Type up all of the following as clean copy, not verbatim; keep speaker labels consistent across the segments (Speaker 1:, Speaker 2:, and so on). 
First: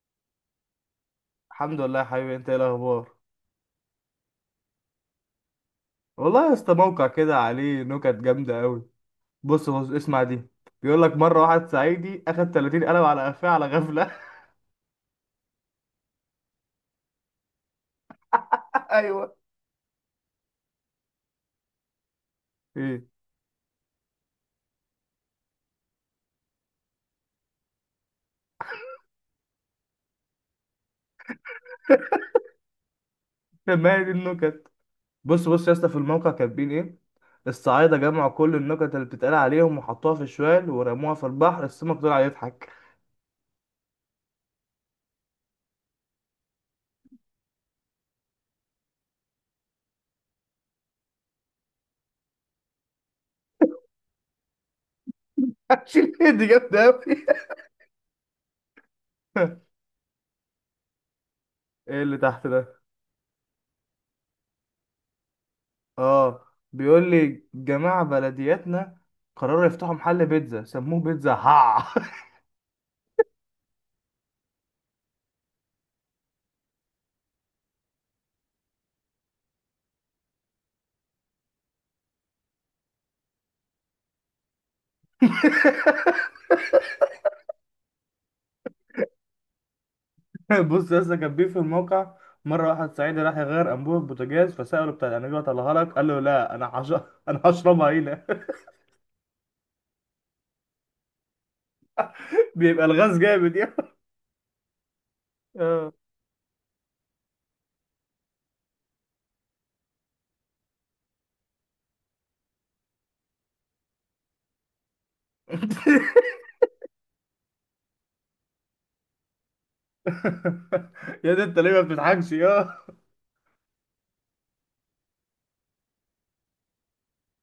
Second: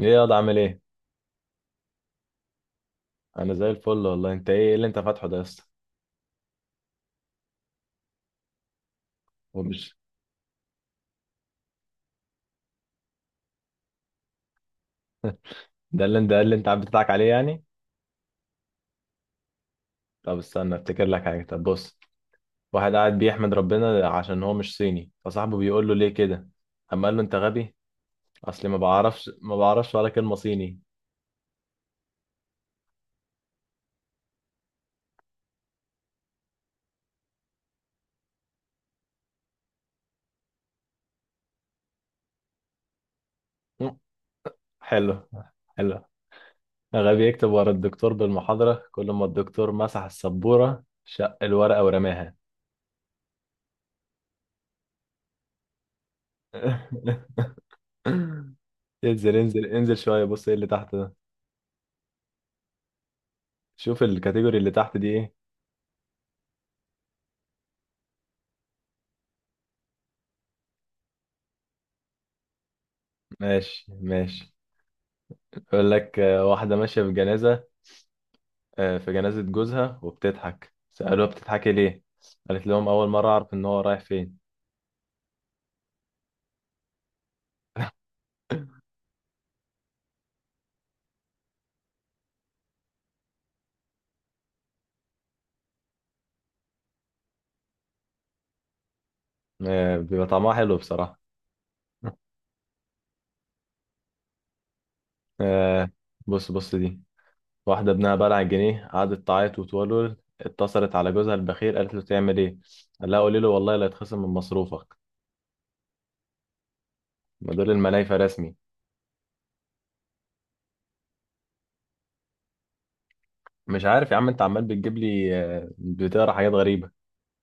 Speaker 1: ايه يا ده؟ عامل ايه؟
Speaker 2: الحمد لله يا حبيبي، انت ايه الاخبار؟
Speaker 1: انا زي الفل والله. انت إيه اللي انت فاتحه ده يا اسطى؟
Speaker 2: والله يا اسطى موقع كده عليه نكت جامده قوي. بص بص
Speaker 1: ومش.
Speaker 2: اسمع دي. بيقول لك مره واحد صعيدي اخد 30 قلم على قفاه على غفله.
Speaker 1: ده اللي انت قاعد بتضحك عليه يعني؟
Speaker 2: ايوه.
Speaker 1: طب استنى افتكر لك حاجه. طب بص. واحد
Speaker 2: ايه؟
Speaker 1: قاعد بيحمد ربنا عشان هو مش صيني، فصاحبه بيقول له ليه كده. اما قال له انت غبي. اصلي ما بعرفش ولا كلمه صيني.
Speaker 2: ما هي دي النكت. بص بص يا اسطى في الموقع كاتبين ايه. الصعايده جمعوا كل النكت اللي بتتقال عليهم وحطوها في شوال ورموها في البحر، السمك طلع يضحك.
Speaker 1: مم، حلو. حلو. غبي يكتب ورا الدكتور بالمحاضره، كل ما الدكتور مسح السبوره شق الورقه ورماها.
Speaker 2: شيل دي جامده قوي.
Speaker 1: انزل انزل انزل شويه، بص ايه اللي تحت ده.
Speaker 2: ايه اللي تحت ده؟
Speaker 1: شوف الكاتيجوري اللي تحت دي ايه.
Speaker 2: اه، بيقول لي جماعة بلدياتنا قرروا يفتحوا محل بيتزا سموه بيتزا هع.
Speaker 1: ماشي ماشي. يقول لك واحدة ماشية في جنازة. في جنازة جوزها وبتضحك. سألوها بتضحكي ليه؟ قالت لهم أول مرة أعرف إن هو رايح فين.
Speaker 2: بص يا اسطى كان بيه في الموقع. مرة واحد صعيدي راح يغير أنبوبة بوتاجاز، فسأله بتاع الأنبوبة طلعها لك؟ قال له لا، أنا هش... أنا هشربها هنا.
Speaker 1: آه، بيبقى طعمها حلو بصراحة.
Speaker 2: بيبقى الغاز جامد يا.
Speaker 1: آه،
Speaker 2: اه.
Speaker 1: بص بص دي. واحدة ابنها بلع جنيه، قعدت تعيط وتولول، اتصلت على جوزها البخيل قالت له تعمل إيه؟ قال لها قولي له والله لا يتخصم من مصروفك. ما دول المنايفة رسمي.
Speaker 2: يا ده أنت ليه ما بتضحكش يا؟
Speaker 1: مش عارف يا عم، أنت عمال بتجيب لي بتقرا حاجات غريبة.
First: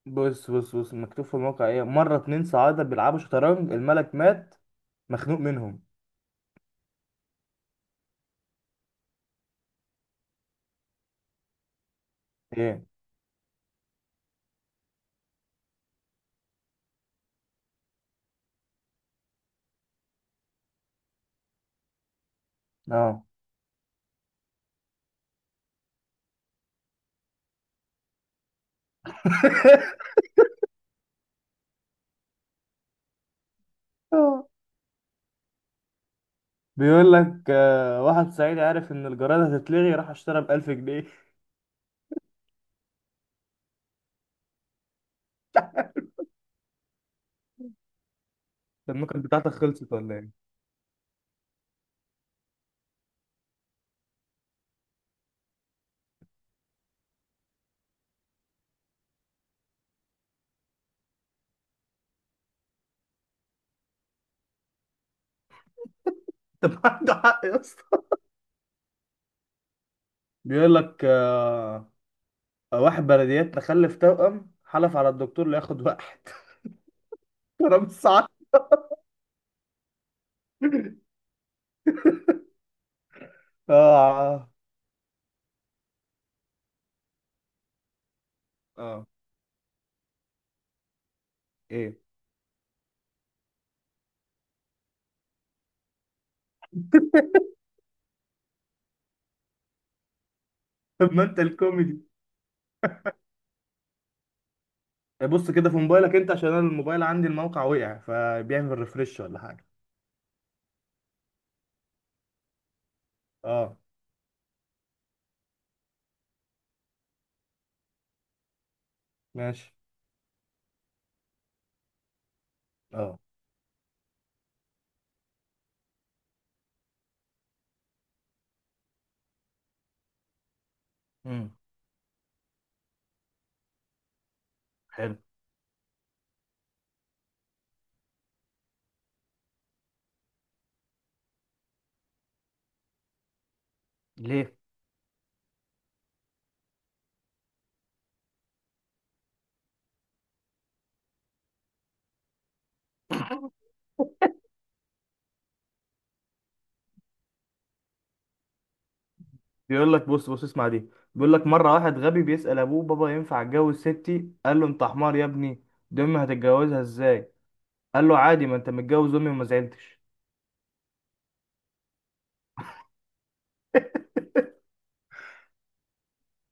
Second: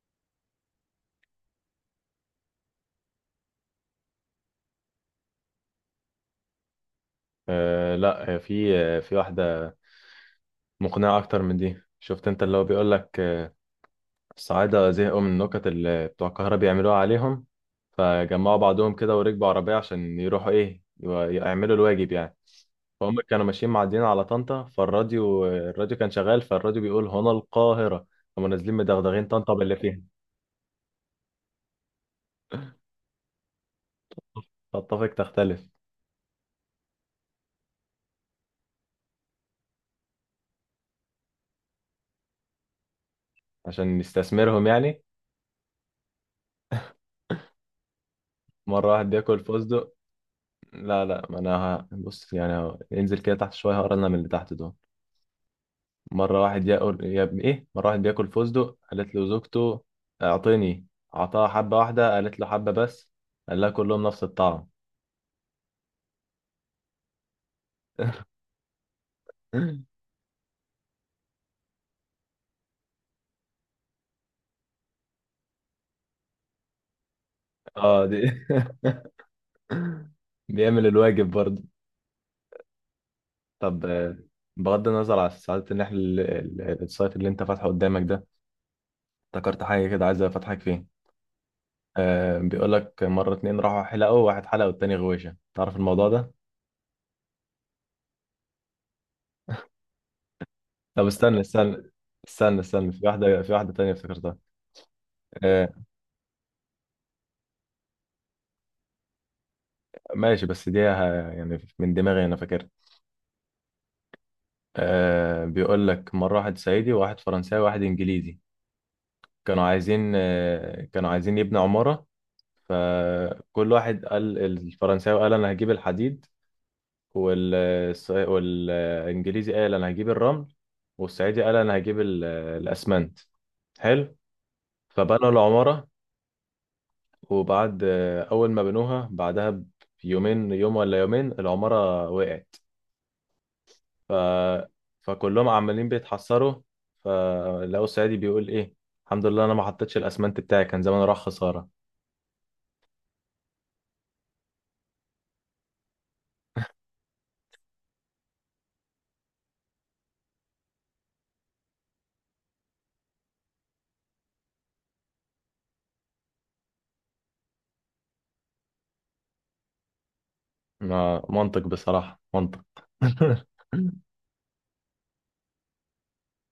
Speaker 2: بص بص بص مكتوب في الموقع إيه. مرة اتنين صعايدة بيلعبوا شطرنج، الملك مات مخنوق منهم.
Speaker 1: لا، في واحدة مقنعة أكتر من دي. شفت أنت اللي هو
Speaker 2: إيه؟
Speaker 1: بيقول لك. الصعايدة زهقوا من النكت اللي بتوع القاهرة بيعملوها عليهم. فجمعوا بعضهم كده وركبوا عربية عشان يروحوا يعملوا الواجب يعني. فهم
Speaker 2: أه.
Speaker 1: كانوا ماشيين معديين على طنطا، فالراديو كان شغال، فالراديو بيقول هنا القاهرة. هم نازلين مدغدغين طنطا باللي فيها.
Speaker 2: اه،
Speaker 1: تتفق تختلف.
Speaker 2: بيقول لك واحد صعيدي عارف إن الجرائد هتتلغي، راح اشترى بألف جنيه.
Speaker 1: عشان يستثمرهم يعني. مرة
Speaker 2: طب ما
Speaker 1: واحد
Speaker 2: كانت
Speaker 1: بياكل
Speaker 2: بتاعتك
Speaker 1: فستق.
Speaker 2: خلصت ولا إيه؟
Speaker 1: لا لا، ما أنا بص يعني، انزل كده تحت شوية هقرا لنا من اللي تحت دول. مرة واحد ياكل يا ابن ايه مرة واحد بياكل فستق، قالت له زوجته اعطيني. اعطاها حبة واحدة. قالت له حبة بس؟ قال لها كلهم نفس الطعم.
Speaker 2: طب عنده حق يا اسطى. بيقول لك واحد بلديات تخلف توأم حلف على الدكتور لياخد واحد. رب
Speaker 1: اه دي.
Speaker 2: الساعة.
Speaker 1: بيعمل الواجب برضه. طب
Speaker 2: اه.
Speaker 1: بغض النظر على سعادة ان احنا السايت اللي انت فاتحه قدامك ده،
Speaker 2: اه.
Speaker 1: افتكرت حاجة كده عايز افتحك فيه.
Speaker 2: ايه؟
Speaker 1: آه، بيقول لك مرة اتنين راحوا حلقوا، واحد حلق والتاني غويشة. تعرف الموضوع ده؟ طب
Speaker 2: طب ما انت
Speaker 1: استنى استنى.
Speaker 2: الكوميدي.
Speaker 1: استنى استنى. في واحدة تانية افتكرتها.
Speaker 2: بص
Speaker 1: آه،
Speaker 2: كده في موبايلك انت، عشان انا الموبايل عندي الموقع وقع، فبيعمل ريفرش ولا حاجة.
Speaker 1: ماشي. بس دي يعني من دماغي انا فاكر.
Speaker 2: اه.
Speaker 1: آه، بيقول لك مره واحد صعيدي وواحد فرنساوي وواحد انجليزي كانوا
Speaker 2: ماشي.
Speaker 1: عايزين. كانوا عايزين يبنوا عماره.
Speaker 2: اه.
Speaker 1: فكل واحد قال، الفرنساوي قال انا هجيب الحديد، والانجليزي قال انا هجيب الرمل، والصعيدي قال
Speaker 2: امم
Speaker 1: انا هجيب الاسمنت. حلو.
Speaker 2: حلو.
Speaker 1: فبنوا العماره. وبعد اول ما بنوها، بعدها بيومين، يوم ولا يومين العماره وقعت. ف...
Speaker 2: ليه؟
Speaker 1: فكلهم عمالين بيتحسروا، فلقوا الصعيدي بيقول ايه. الحمد لله انا ما حطيتش الاسمنت بتاعي، كان زمان راح خسارة.
Speaker 2: بيقول لك بص بص اسمع دي. بيقول لك مرة واحد غبي بيسأل ابوه، بابا ينفع اتجوز ستي؟ قال له انت حمار يا ابني، دي امي هتتجوزها ازاي؟ قال له عادي، ما انت متجوز امي وما زعلتش.
Speaker 1: ما منطق بصراحة، منطق.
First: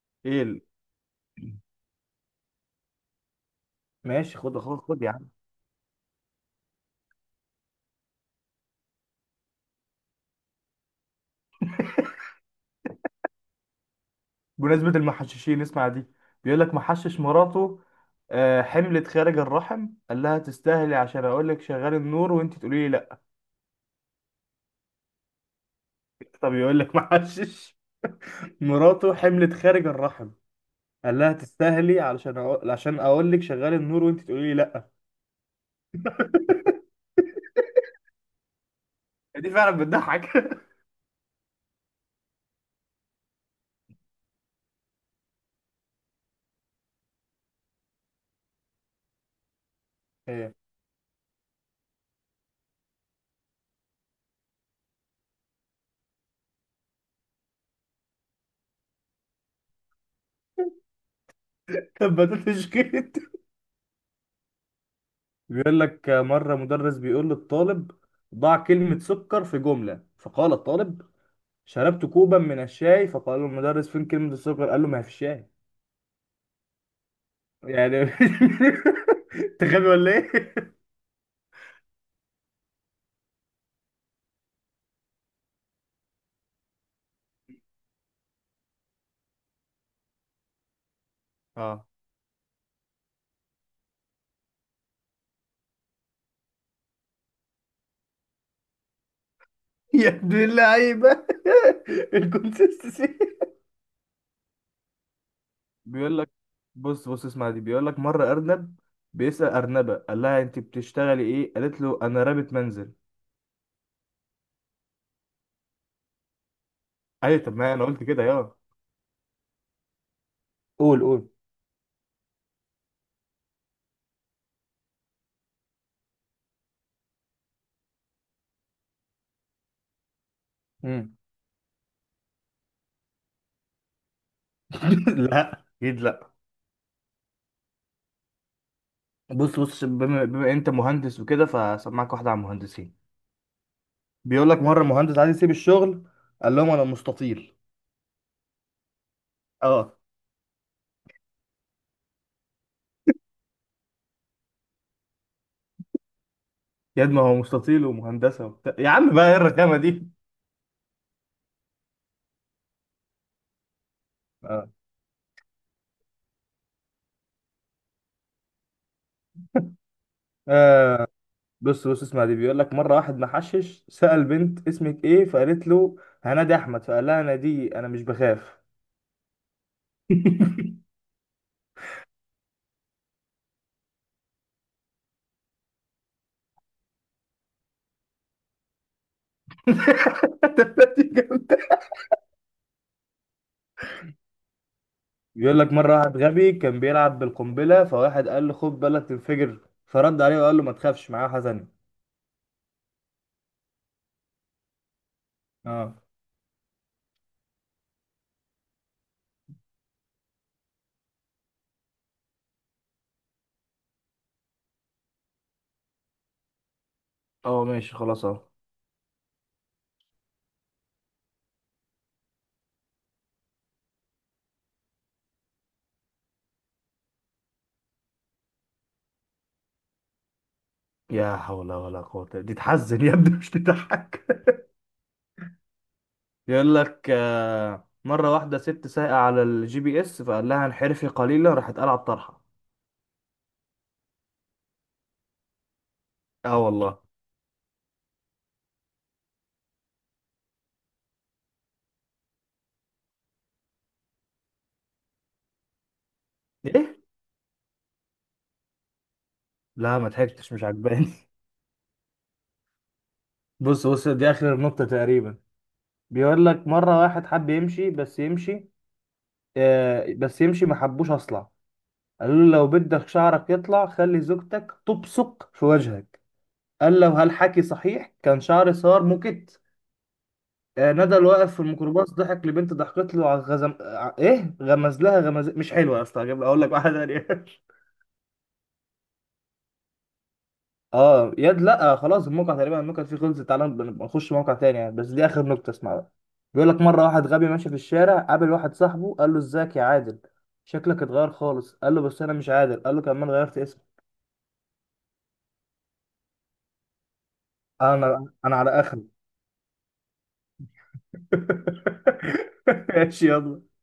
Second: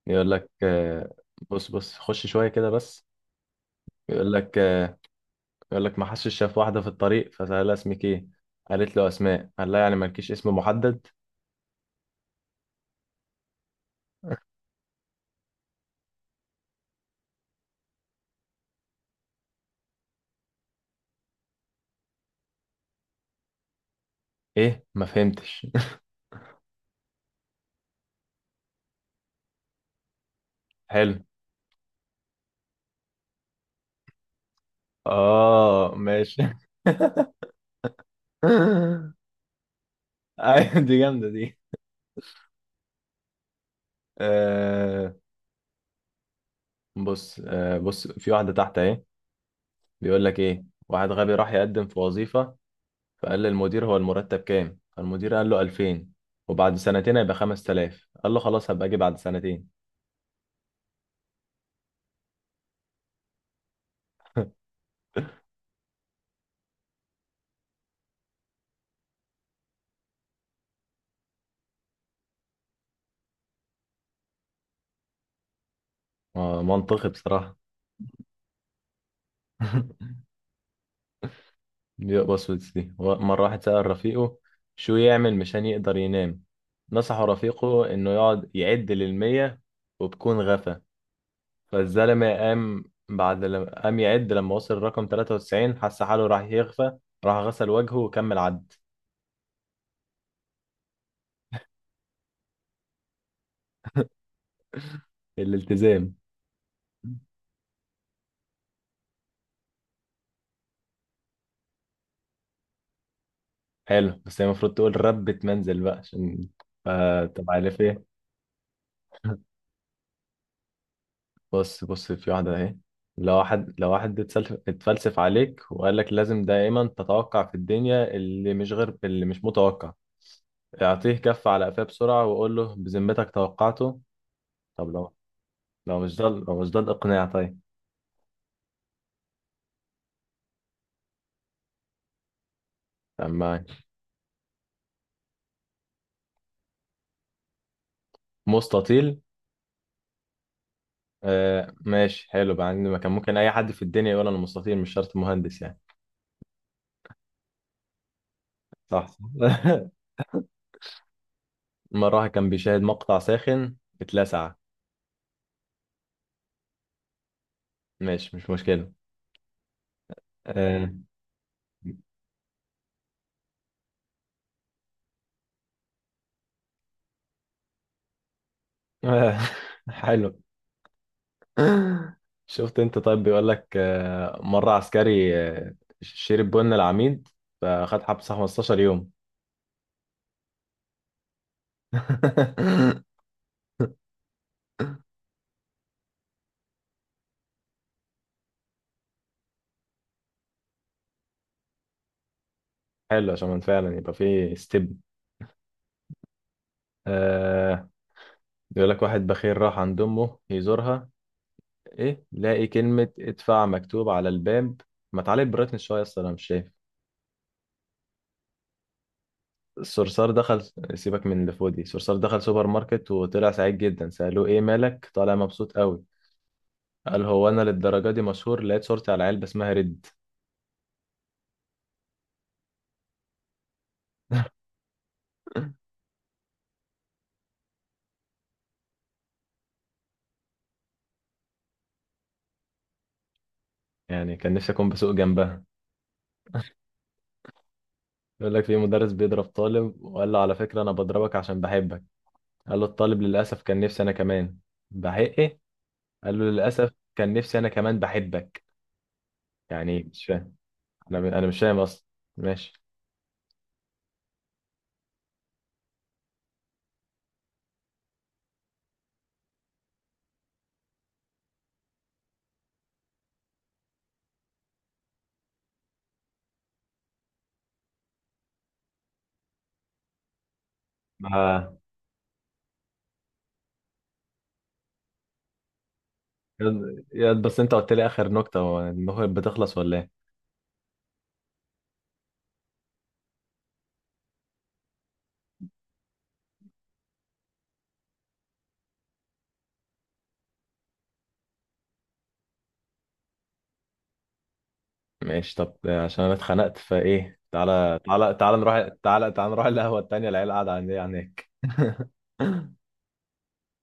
Speaker 1: يقول
Speaker 2: ايه
Speaker 1: لك
Speaker 2: ال-
Speaker 1: بص بص، خش شوية كده بس. يقول
Speaker 2: ماشي،
Speaker 1: لك
Speaker 2: خد خد خد يا عم.
Speaker 1: يقول لك ما حدش شاف واحدة في الطريق، فسألها اسمك ايه؟ قالت له اسماء. قال لها يعني مالكيش اسم محدد؟
Speaker 2: بمناسبة المحششين اسمع دي. بيقول لك محشش مراته حملت خارج الرحم، قال لها تستاهلي، عشان اقول لك شغال النور وانت تقولي لي لا.
Speaker 1: ايه ما فهمتش.
Speaker 2: طب يقول لك محشش مراته حملت خارج الرحم،
Speaker 1: حلو.
Speaker 2: قال لها تستاهلي، علشان عشان اقول لك شغال النور وانت تقولي لي لا.
Speaker 1: اه ماشي.
Speaker 2: دي فعلا بتضحك.
Speaker 1: ايوه دي جامدة دي. آه، بص. آه، بص في واحدة تحت اهي. بيقول لك
Speaker 2: هي
Speaker 1: ايه، واحد غبي راح يقدم في وظيفة، فقال للمدير هو المرتب كام؟ المدير قال له 2000، وبعد سنتين هيبقى 5000. قال له خلاص هبقى اجي بعد سنتين.
Speaker 2: كبتت شكيت. بيقول لك مرة مدرس بيقول للطالب ضع كلمة سكر في جملة، فقال الطالب شربت كوبا من الشاي، فقال له المدرس فين كلمة السكر؟ قال له ما هي في الشاي
Speaker 1: آه، منطقي بصراحة.
Speaker 2: يعني. انت غبي ولا ايه؟
Speaker 1: بص بص دي. مرة واحد سأل رفيقه شو يعمل مشان يقدر ينام. نصحه رفيقه انه يقعد يعد للمية وبكون غفى.
Speaker 2: اه.
Speaker 1: فالزلمة قام، بعد لما قام يعد، لما وصل رقم 93 حس حاله راح يغفى، راح غسل وجهه وكمل عد.
Speaker 2: يا ابن اللعيبة. الكونسيستنسي.
Speaker 1: الالتزام.
Speaker 2: بيقول لك بص بص اسمع دي. بيقول لك مرة أرنب بيسأل أرنبة قال لها أنت بتشتغلي إيه؟ قالت له أنا رابط منزل.
Speaker 1: حلو، بس هي المفروض تقول ربة منزل بقى عشان.
Speaker 2: أيوة،
Speaker 1: طب
Speaker 2: طب ما
Speaker 1: عارف
Speaker 2: أنا قلت
Speaker 1: ايه.
Speaker 2: كده يا. قول قول.
Speaker 1: بص بص في واحدة اهي. لو واحد اتفلسف عليك وقال لك لازم دائما تتوقع في الدنيا اللي مش، غير اللي مش متوقع،
Speaker 2: مم.
Speaker 1: اعطيه كف على قفاه بسرعة وقول له بذمتك توقعته. طب لو،
Speaker 2: لا، أكيد لأ.
Speaker 1: لو مش ده الإقناع طيب.
Speaker 2: بص بص بما أنت مهندس وكده، فسمعك واحدة عن المهندسين.
Speaker 1: تمام معاك.
Speaker 2: بيقول لك مره مهندس عايز يسيب الشغل، قال لهم انا مستطيل.
Speaker 1: مستطيل.
Speaker 2: اه.
Speaker 1: آه، ماشي، حلو. بقى عندي مكان ممكن أي حد في الدنيا يقول أنا مستطيل، مش شرط مهندس يعني.
Speaker 2: يا ابني هو مستطيل ومهندسه وبتاع يا
Speaker 1: صح
Speaker 2: عم،
Speaker 1: صح.
Speaker 2: بقى ايه الرخامه دي.
Speaker 1: مرة واحد كان بيشاهد مقطع ساخن اتلسع.
Speaker 2: اه.
Speaker 1: ماشي، مش مشكلة. آه.
Speaker 2: آه، بص بص اسمع دي. بيقول لك مره واحد محشش سأل بنت اسمك ايه؟ فقالت له هنادي احمد، فقال لها انا دي انا مش بخاف.
Speaker 1: آه. حلو. شفت انت. طيب بيقول لك مرة عسكري شرب بن العميد فخد حبس 15 يوم.
Speaker 2: دي جامدة. بيقول لك مرة واحد غبي كان بيلعب بالقنبلة، فواحد قال له خد بالك تنفجر، فرد عليه وقال له ما تخافش معاه حزن.
Speaker 1: حلو عشان فعلا يبقى في ستيب.
Speaker 2: اه.
Speaker 1: آه، بيقول لك واحد بخيل راح عند امه يزورها، ايه لاقي كلمة ادفع مكتوب على الباب. ما تعالي بريتني شوية اصلا انا مش شايف.
Speaker 2: اه ماشي خلاص اهو.
Speaker 1: الصرصار دخل. سيبك من اللي في ودي، الصرصار دخل سوبر ماركت وطلع سعيد جدا. سألوه ايه مالك طالع مبسوط قوي؟ قال هو انا للدرجة دي مشهور؟ لقيت صورتي على علبة اسمها ريد.
Speaker 2: يا حول ولا قوة، دي تحزن يا ابني مش تضحك. يقول لك مرة واحدة ست سايقة على الجي بي اس، فقال لها انحرفي قليلا، راحت قلعت الطرحة.
Speaker 1: يعني كان نفسي اكون بسوق جنبها.
Speaker 2: اه والله.
Speaker 1: يقول لك في مدرس بيضرب طالب وقال له على فكرة انا بضربك عشان بحبك، قال له الطالب للأسف كان نفسي انا كمان. بحق ايه. قال له للأسف
Speaker 2: ايه؟
Speaker 1: كان نفسي انا كمان بحبك.
Speaker 2: لا
Speaker 1: يعني
Speaker 2: ما
Speaker 1: مش
Speaker 2: ضحكتش،
Speaker 1: فاهم.
Speaker 2: مش عجباني.
Speaker 1: انا انا مش فاهم اصلا. ماشي.
Speaker 2: بص بص دي اخر النقطة تقريبا. بيقول لك مرة واحد حب يمشي، بس يمشي آه بس يمشي، ما حبوش اصلع، قالوا له لو بدك شعرك يطلع خلي زوجتك تبصق في وجهك، قال له هل حكي صحيح؟ كان شعري صار موكيت. آه، ندى اللي واقف في
Speaker 1: ما
Speaker 2: الميكروباص ضحك لبنت، ضحكت له على ايه، غمز لها غمز. مش حلوه يا اسطى، هجيب اقول لك واحده
Speaker 1: يا-
Speaker 2: تانيه.
Speaker 1: يا- بس انت قلت لي اخر نكتة، هو النكت بتخلص ولا ايه؟
Speaker 2: اه يد لا خلاص، الموقع تقريبا النكت فيه خلصت، تعالى نبقى نخش موقع تاني يعني، بس دي اخر نكته اسمع بقى. بيقول لك مره واحد غبي ماشي في الشارع، قابل واحد صاحبه قال له ازيك يا عادل، شكلك اتغير خالص، قال له بس انا مش عادل، قال له كمان غيرت اسمي.
Speaker 1: ماشي طب عشان انا اتخنقت فايه، تعالى
Speaker 2: انا
Speaker 1: تعالى تعالى
Speaker 2: انا على
Speaker 1: نروح،
Speaker 2: اخر.
Speaker 1: القهوة التانية العيال قاعدة عندي هناك.
Speaker 2: ماشي يلا.